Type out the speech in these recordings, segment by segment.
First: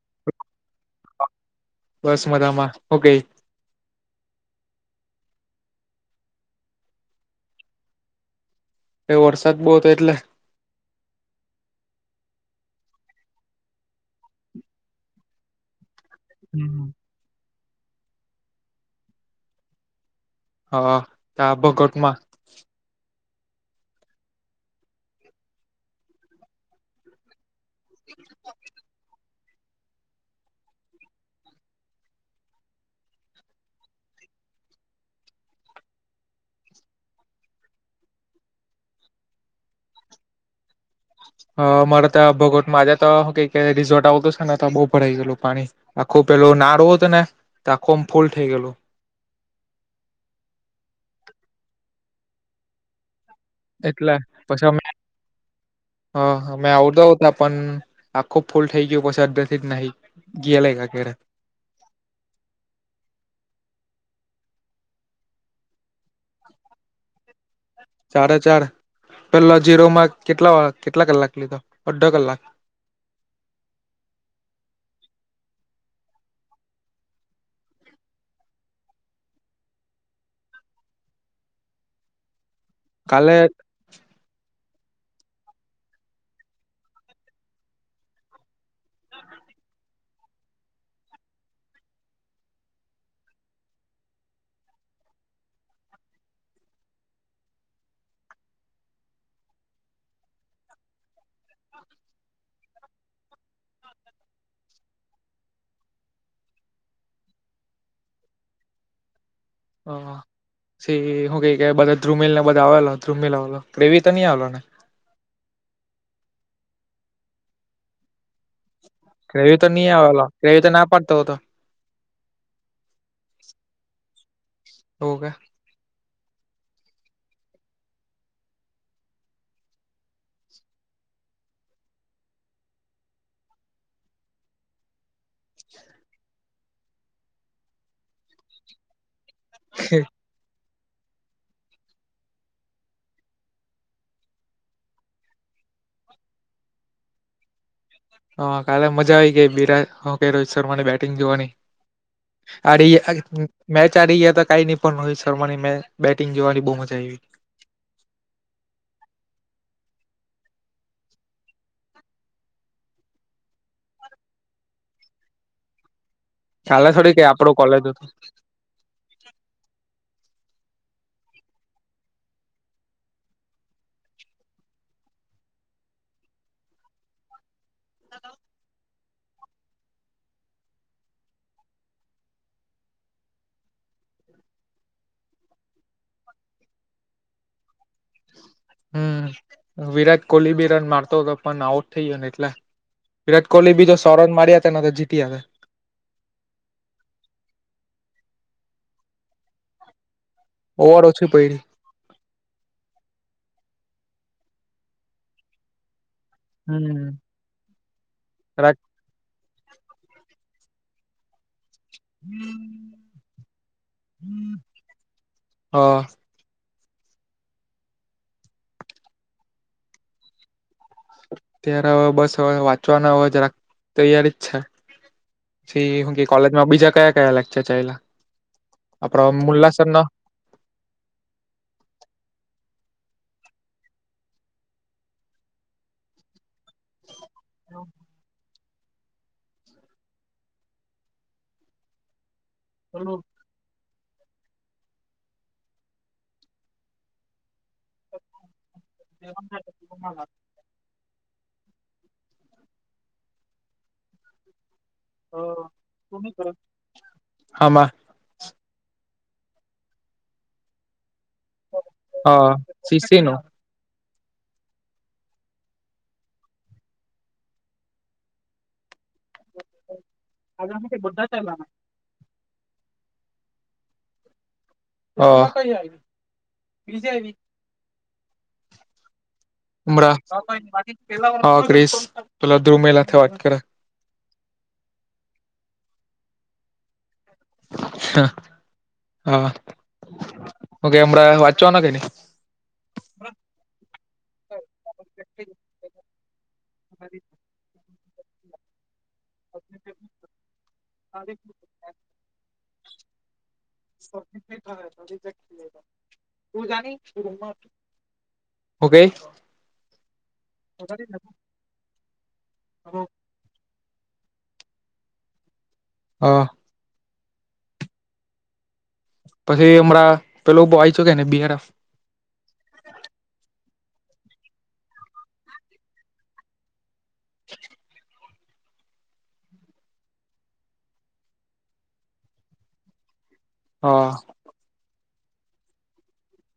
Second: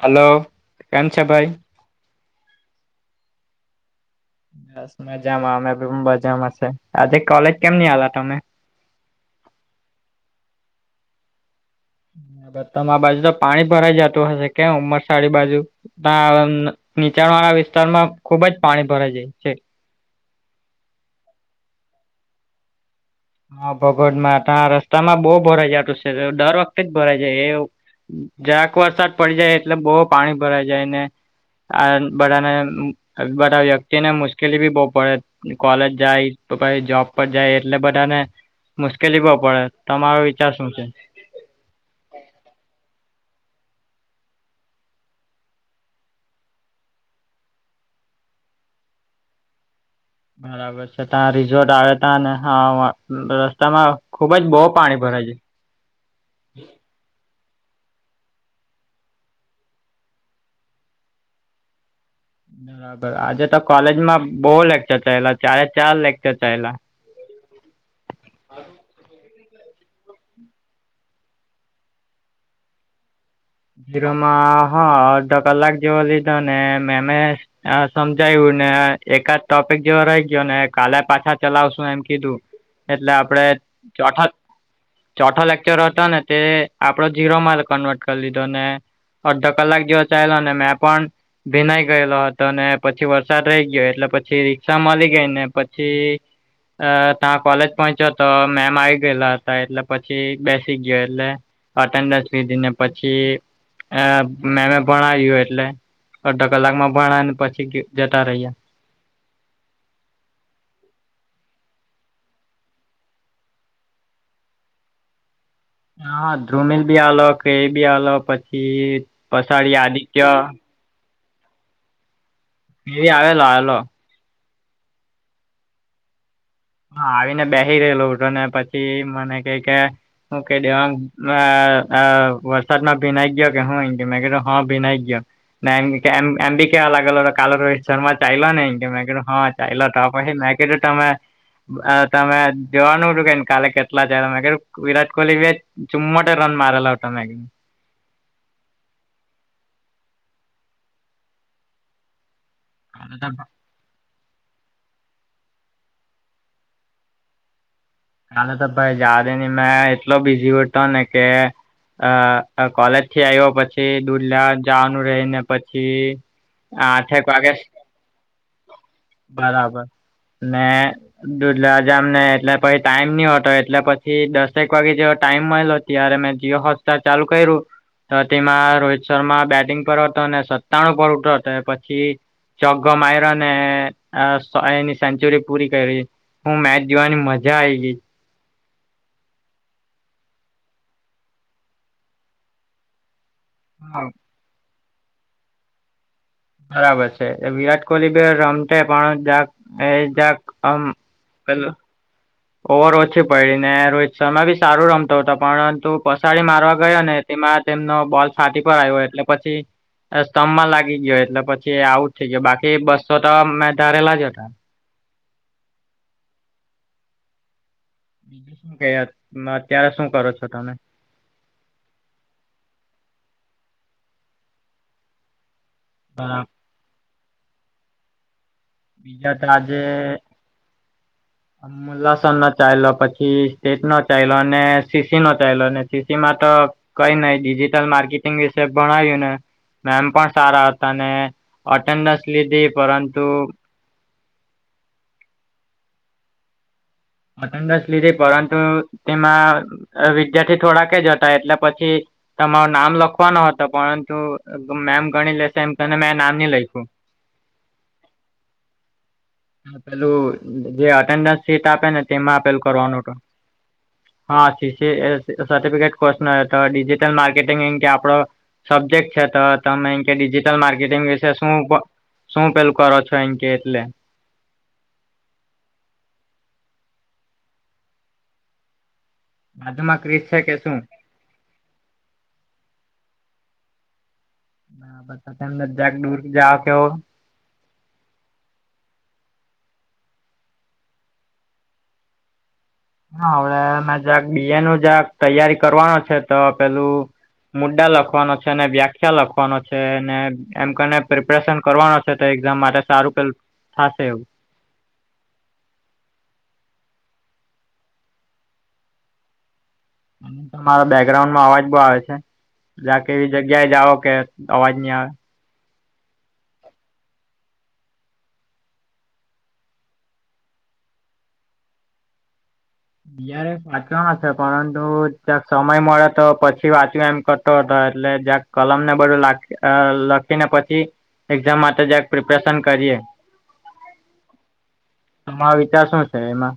હાલો, કેમ છે ભાઈ? બસ મજામાં, હું કેય? બસ મજામાં અમે મજામાંશે. આજે કોલેજ કેમ ની આવેલા તમે? એ વરસાદ બો હતો એટલે. તમારા બાજુ તો પાણી ભરાઈ જતું હશે, કેમ ઉંમરસાડી બાજુ? હમ [unintelligible] નીચાણ વાળા વિસ્તારમાં ખુબજ પાણી ભરાઈ જાય છે. હા, તા બગટમાં. હા, ભગોડમાં ત્યા રસ્તામાં બો ભરાઈ જતું છે, દર વખતે જ ભરાઈ જાય એવ. જરાક વરસાદ પડી જાય એટલે બો પાણી ભરાઈ જાયને. આ બધાને બધા વ્યક્તિને મુશ્કેલી બી બો પડે. કોલેજ જાય તો પછી જોબ પર જાય એટલે બધ બધાને મુશ્કેલી બો પડે, તમારો વિચાર શું છે? અહ મારા ત્યાં ભગવત માં આજે તો કઈ રિસોર્ટ આવતું છે ને તો બો ભરાઈ ગયેલું પાણી આખું પેલું નાડું હતું ને તે આખું આમ ફૂલ થઈ ગયેલું. બરાબર છે, ત્યા રિસોર્ટ આવે તા ને હા વા બસ એટલા પછી અમે અહ અમે આવતા હોતા પણ આખો ફૂલ થઈ ગયું પછી અડધેથી નહીં ગયું ગીલે લાઇગા ઘરે બરાબર. આજે તો કોલેજમાં બો લેકચર થયલા, ચારે ચાર લેકચર થયલા ચારે ચાર, પેલા જીરો માંર્ક કેટલા કેટલા કલાક લીધો, અડધો કલાક? જીરોમાં હા અડધો કલાક જેવો લીધો ને મેમએ અહ સમજાયું ને એકાદ ટોપિક જેવો રહી ગયો ને કાલે પાછા ચલાવશું એમ કીધું એટલે કાલે આપડે ચોઠાક ચોથો લેક્ચર હતો ને તે આપડો જીઝીરો માલ કન્વર્ટ કરી લીધો ને અડધો કલાક જેવો ચાલો અનેને મેં પણ ભીનાઈ ગયેલો હતો ને પછી વરસાદ રહી ગયો એટલે પછી રિકષા માલી ગઈ ને પછી અ ત્યાં કોલેજ પહોંચ્યો તો મેમ આવી ગયેલા હતા એટલે પછી બેસી ગયો એટલે અટેન્ડન્સ લીધી ને પછી અ મે મે ભણાવ્યું, એટલે અડધા કલાક માં ભણને પછી જતા રહી્યા. હ સી હું કઈ કે બધા ધ્રુમિલ ને બધા આવેલો ધ્રુમિલ આવેલો પ્રેમ તો નહી આવેલો ને? હા ધ્રુમિલ બી આલો કે એ બી આલો પછી ગ્રેવી તો પસાડી નહી આવે આદિત્ય ગ્રેવી તો ના પાડતો હોતો. એવી આવેલો આવેલો. હતો કે? હા આવીને બેસી રહેલો ઉઠો ને પછી મને ક કે હું કહી દે વરસાદમાં ભીનાઈ ગયો કે હું અહી ગ મેં કધ હા ભીનાઈ ગયો. ના એમ એમીવબી અલગ અલ કાલ રોહિત શર્મા ચાલ ને કે હા ચાલા તપછ નાકેટ તમે તમે જોવાનું હતું કેને કાલે કેટલા છે ત ક વિરાટ કોહલી ચુમ્મોતેર રન મારેલા તમે. હા કાલે મજા આવી ગઈ બિરાટ કે રોહિત શર્મા ની બેટિંગ જોવાની અરે કાલે તો મેચ આરી ગયા હતા કાઈ નહીં પણ રોહિત શર્માની મે બેટિંગ જોવાની બહુ મજા આવી કાલે તો ભાઈ જાવાદેની મેં એટલો બીઝી હતો ને કે અ કોલેજ થી આવ્યો પછી દુરલા જવાનું રહીને પછી કાલે થોડી આઠેક કઈ આપડો વાગે કોલેજ હતું બરાબર ને દુધલા જામ ને એટલે પછી ટાઈમ નહતો એટલે પછી દસેક વાગે જેવ ટાઈમ મળેલો ત્યારે મેં જીઓ હોટસ્ટાર ચાલુ કર્યું તો તેમાં રોહિત શર્મા બેટિંગ પર હતો અને સત્તાણું પર હતો પછી ચોગ્ગો માયરો ને આ સો એની સેન્ચુરી પૂરી કરી, હું મેચ જોવાની મજા આઈ ગઈ. હમ, વિરાટ કોહલી બી રન મારતો તો, પણ આઉટ થઈ ગયોને એટલે. વિરાટ કોહલી બી તો સોરન મારી્યા હતાને તો જીતીયા બરાબર છે વિરાટ કોહલી બ રમતે પણ જક એ જાક ઓવર ઓછી પૈડી ઓવર ઓછી પૈડી ને રોહિત શર્મા બી સારું રમતોતો પરંતુ પસાડી મારવા ગયો હમ ને તેમાં તેમનો બોલ ફાટી પર જરાક આવ્યો એટલે પછી સ્તંભમાં લાગી ગયો એટલે પછી આઉટ થઈ ગયો બાકી બસો તો મેં ધારે લજ્યો ત હા કે અત્યારે શું કરો છો તમે? ત્યારે હવે બસ હવે વાંચવાના હવે જરાક તૈયારી જ છે. કે કોલેજમાં બીજા કયા કયા લેક્ચર ચાયલા આપણે બીજા તો મુલ્લાસરનો [inaudible] [unintelligible] લસનનો ચાયલો, પછી સ્ટેટનો ચાયલો ને, સીસીનો ચાયલો ને સીસીમાં તો કઈ નઈ ડિજિટલ માર્કેટિંગ વી સે ભણાયુંને મેમ પણ સારા હતા, ને અટેન્ડસ લીધી પરંતુ અટેન્ડન્સ લીધી, પરંતુ તેમાં અ વિદ્યાર થી થોડાક જ હતા, એટલે પછી તમારું નામ લખવાનો હતો પરંતુ મેમ ગણી લેશે એમ તને મેં નામ ની લઈખું. હામાં? પેલું જે અટેન્ડન્સ સીટ આપેને તેમાં આ પેલું કરવાનું હતું. હા, સીસી એ સર્ટિફિકેટ કોસ ને તો ડિજિટલ માર્કેટિંગ એમ‌ કે આપડો સબ્જેક્ટ છે તો તમે ઈન કે ડિજિટલ માર્કેટિંગ વિશે શું પ શું પેલું કરો છો ઈન કે એટલે. અ, આ કઈ આઈવી બીજે આઈવી? બાજુમાં મ્ર ક્રિસ છે કે શું? હ ક્રિસ પેલા દ્રુમેલ હાથે વાત કરે. હન, બધા તમ બધા દૂર જાઓ કેવો. હન, હા કે હવે હમણાં વાંચવાનો કે નઈ? હા, હવે મે જરાક બીએનું જરાક તૈયારી કરવાનું છે, તો પેલું મુદ્દા લખવાનો છે ને વ્યાખ્યા લખ વાનો છે ને, એમ કરીને પ્રિપરેશન કરવાનો છે તો એક્ઝામ માટે સારું પેલુ [unintelligible] હું કેઈ? તમારા બેકગ્રાઉન્ડમાં અવાજ બઉ આવે છે, જા કે જગ્યાએ જાઓ કે અવાજ ની આવે. હા. પછી હમણાં પેલું બોઈ છુ કેને બિઆરએફ બીઆરએફ વાંચવાના છે, પરંતુ ક્યાંક સમય મળે તો પછ થી વાંચ્યું એમ કરતો હતો, એટલે જયા કલમને બધું લાખ અ લખીને પછી એક્ઝામ માટે જરાક પ્રિપરેશન કરીએ. હા. તમારો વિચાર શું છે એમાં?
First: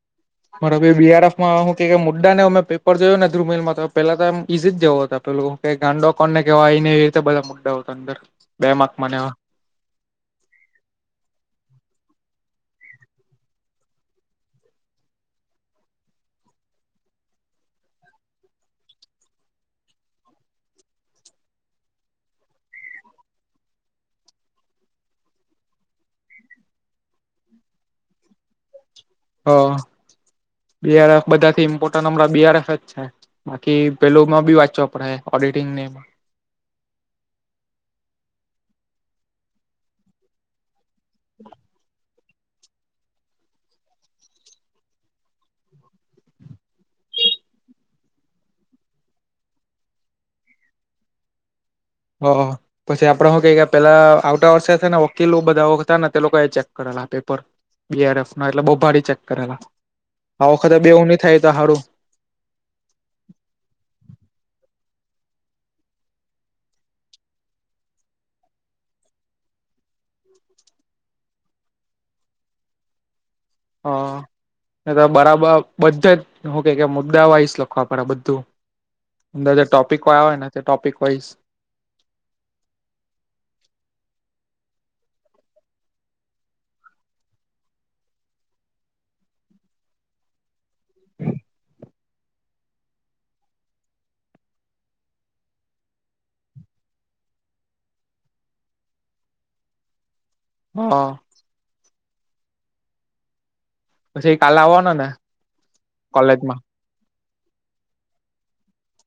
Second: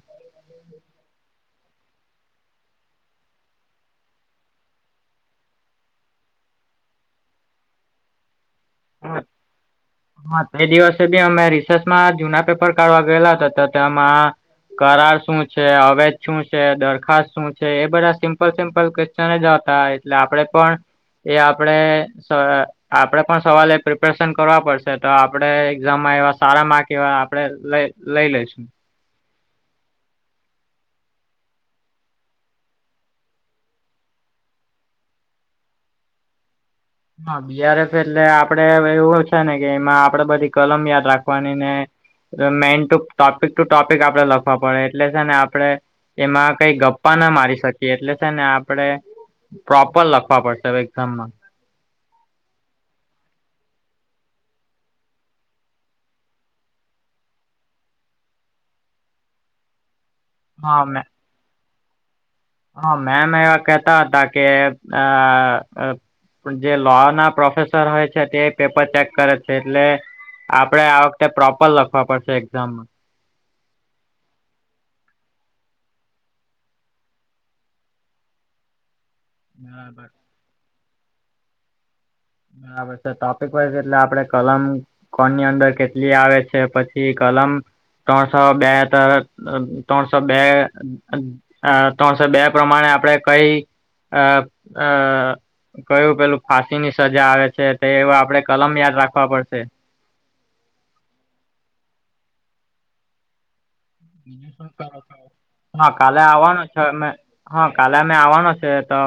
બરાબર, બીઆરએફમાં હું કે, કે મુદ્દાને અમે પેપર જોયુ ને ધ્રુમિલમાં તો પેલા તો એમ ઈઝી જ જેવો હતો, પેલો કે ગાંડો કોને કેવાય એને એવી રીતે બધા મુદ્દાઓ હતા અંદર, બે માક માંને આ હા, તે દિવસે બી અમે રિસર્ચમાં જુના પેપર કાઢવા ગયેલા તો તો તેમાં કરાર શું છે? અવેજ શું છે? દરખાસ્ત શું છે? એ બધા સિમ્પલ સિમ્પલ છે ને જતા એટલે આપડે પણ એ આપડે સ આપડે પણ સવાલે પ્રિપરેશન કરવા પડશે. તો તે આપડે એક્ઝામમાં એવા સારા માર્ક એવા આપડે લઈ લઈશું. હો બીઆરએફ બધાથી ઈમ્પોર્ટન્ટ હમણાં બીઆરએફ જ છે. બાકી પેલુમાં બી વાંચવા પડહે, ઓડિટિંગને. હા, બીઆરએફ એટલે આપડે એવું છે ને કે એમાં આપડે બધી કલમ યાદ રાખવાની ને હવે main two topic two topic આપડે લખવા પડે એટલે છે ને આપડે એમાં કઈ ગપ્પા ના મારી શકીએ એટલે છે ને આપડે પ્રોપર લખવા પડશે હવે એક્ઝામમાં. હો હો હો. પસી આપડે હુ કેય કે પેલા આવતા વર્ષે છે ને વકીલો બધા હતા ને, તે લોકો એ ચેક કરેલા પેપર. બીઆરફના એટલે બઉ ભારી ચેક કરેલા. આ વખતે હા બી મે એવુ ની થાય તો હારું. હા, મેમ એવા કેતા હતા કે આ અ પણ જે લો ના પ્રોફેસર હોય છે તે પેપર ચેક કરે છે એટલે આપડે આ વખતે પ્રોપર લખવા પડશે એક્ઝામમાં. હા. તો બરાબર બધેજ હું કે મુદ્દા વાઈસ લખવા પડે બધું. અંદર જે બરાબર ટોપિક વાયા હોય ને તે ટોપિક વાઈસ ને પછે ટોપિક વાઈઝ એટલે આપડે કલમ કોણની અંદર કેટલી આવે છે પછી કલમ. ત્રણસો બે હતા ત્રણસો બે. અ ત્રણસો બે પ્રમાણે આપણે કઈ આ અ કયું પેલું ફાંસી ની સજા આવે છે તો એવા આપડે કલમ યાદ રાખવા પડશે. હા. પછી કાલે આવવાનો ને હા કાલે કોલેજમાં આવવાનું. હા મેં હા કાલે અમે આવવાનો છે તો.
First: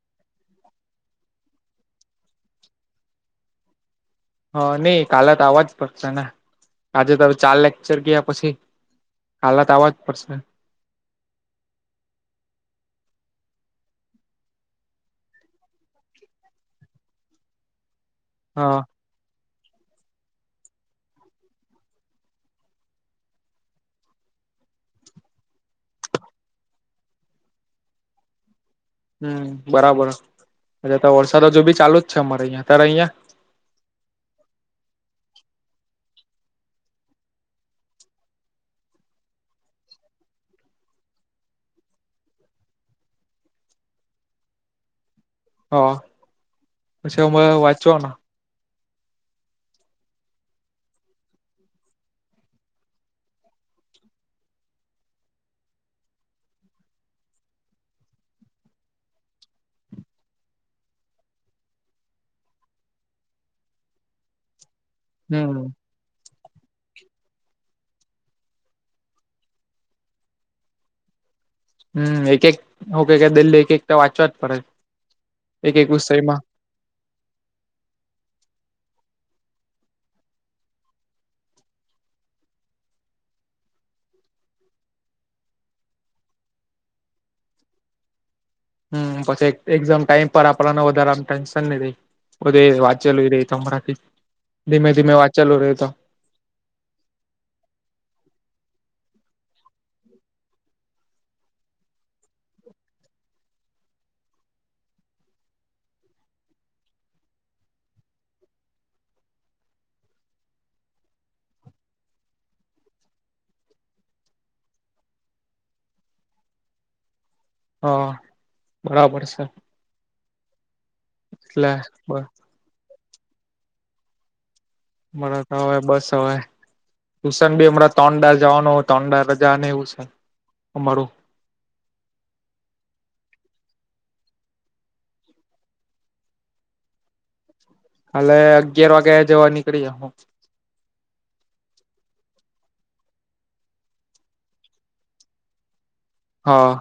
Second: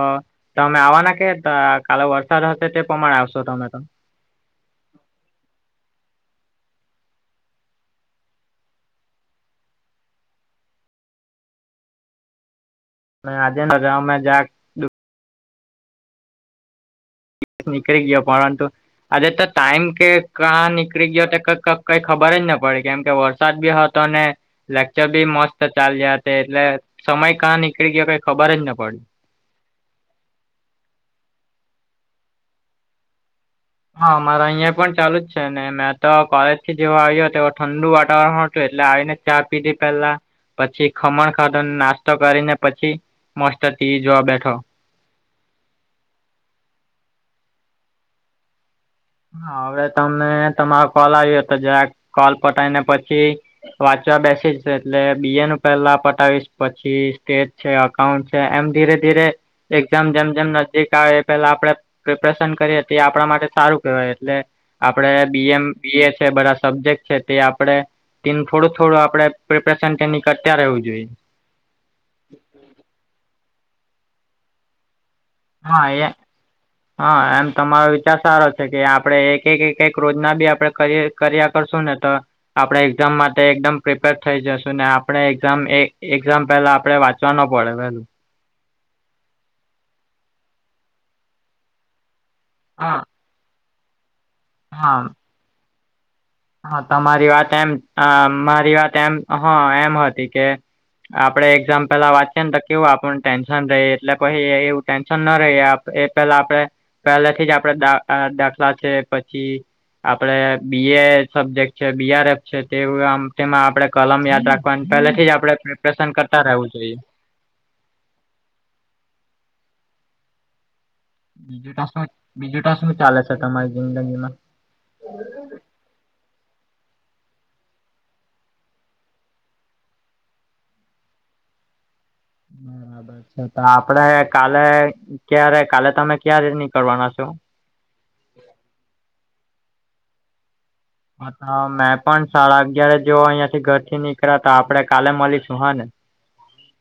તમે આવવાના કેતા કાલે વરસાદ હશે તે પ્રમાણે આવશો તમે તો. હા નઈ કાલે તો આવવાજ પડશે ને આજે તમે ચાર લેકચર ગયા પછી. કાલે તો આવા જ પડશે. મે આજે ન મેં જા નિકળી ગયો પરંતુ હા આજે તો ટાઈમ કે ક નીકળી ગયો તો ક કઈ ખબર જ ન પડી કેમ કે વરસાદ બી હતો ને. લેકચર બી મસ્ત ચાલ્યા તે એટલે સમય કાં નીકળી ગયો કઈ ખબર જ ન પડી. હમ બરાબર વરસાદજુ બી ચાલુ જ છે અમારે અહિયાં ત્યારે અહિયાં હા મારા અહિયાં પણ ચાલુ જ છે ને મેં તો કોલેજ થી જેવો આવ્યો તેવ ઠંડુ વાતાવરણ હતું એટલે આવીને. ચા પીઘી પહેલા. પછી ખમણ ખાતો નાસ્તો કરીને પછી મસ્ત ટી જોવા બેઠો. હ પછી હ વાંચોને હવે તને તમારો કોલ આવ્યો હતો જ કોલ પટીને પછી. વાંચવા બેસી જ એટલે બી એ નું પેલા પતાવીશ પછી સ્ટેજ છે. અઉન્ટ છે એમ ધીરે ધીરે એક્ઝામ જેમ જેમ નજદિક આવે એ પેલા આપણે પ્રિપરેશન કરી હતી આપણા માટે સારું. એટલે આપડે બીએમ હમ બી એ છે બધા સબ્જેક્ટ છે તે આપડે તેનું થોડું થોડું આપડે પ્રિપરેશન તેની કરતા રહેવું જોઈએ. હમ એક એક ઓકે ક દિલ્હી એક એક તો વાચવા જ પડે એક હા એક એ વિષયમાં હા એમ તમારો વિચાર સારો છે કે આપડે એક એક એક એક રોજના બી આપડે કરીએ. કર્યા કરશો ને તો. આપણે એક્ઝામ માટે એકદમ પ્રિપેર થઈ જશું ને આપણે એક્ઝામ એક્ઝામ પહેલા આપણે વા ચ નો પડે વેલ હમ પછી એક્ઝામ ટાઈમ પર આપણાને વધારેા ટેન્શન નહી થઇ. બધી હા વાં ચલું રહી તો અરાથી ધીમે હા ધીમે વાં ચેાલું રહ્યો તો. હા તમારી વાત એમ મારી વાત એમ હા એમ હતી કે. આપડણે એક્ઝામ પેલા વાંચીએ ને તો કેવું આપણ ટેન્શન રહીએ એટલે પછી એવું ટેન્શન ના રહી આપ એ પેલા આપણે પહેલા થી જ આપડેા દાખલા છે પછી. આપડે બી એ સબ્જેક્ટ છે બીઆરએફ છે તે તેમાં આપડણે કલમ યાદ રાખવાની પહેલેથી જ આપડણે. પસંદ કરતા રહેવું જોઈએ. હા બરાબર છે. [unintelligible] એટલે બીજું શ બીજું શું ચાલે છે તમારી જીંગંગીમાં મને તો હવે બસ અવે. ટુશન બી હમં તોંડા જવાનું હોય તોંડા રજા એવું છે અમારું. બરાબર. અ્ તો આપડે કાલે ક્યારે કાલે તમે ક્યારે રી ની કરવાના છો. હાલે અગિયાર વાગ્યા જવા નીકળી હું. હ મેં પણ સાડા અગિયાર જો અહિયાં થી ઘર થી નીકળ્યા તો આપડે કાલે મળીશું હા ને. હા.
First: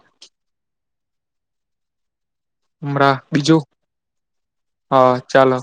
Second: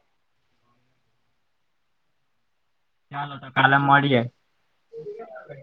હમરા ચાલો તો બીજું કાલે મળીએ હા ચાલો.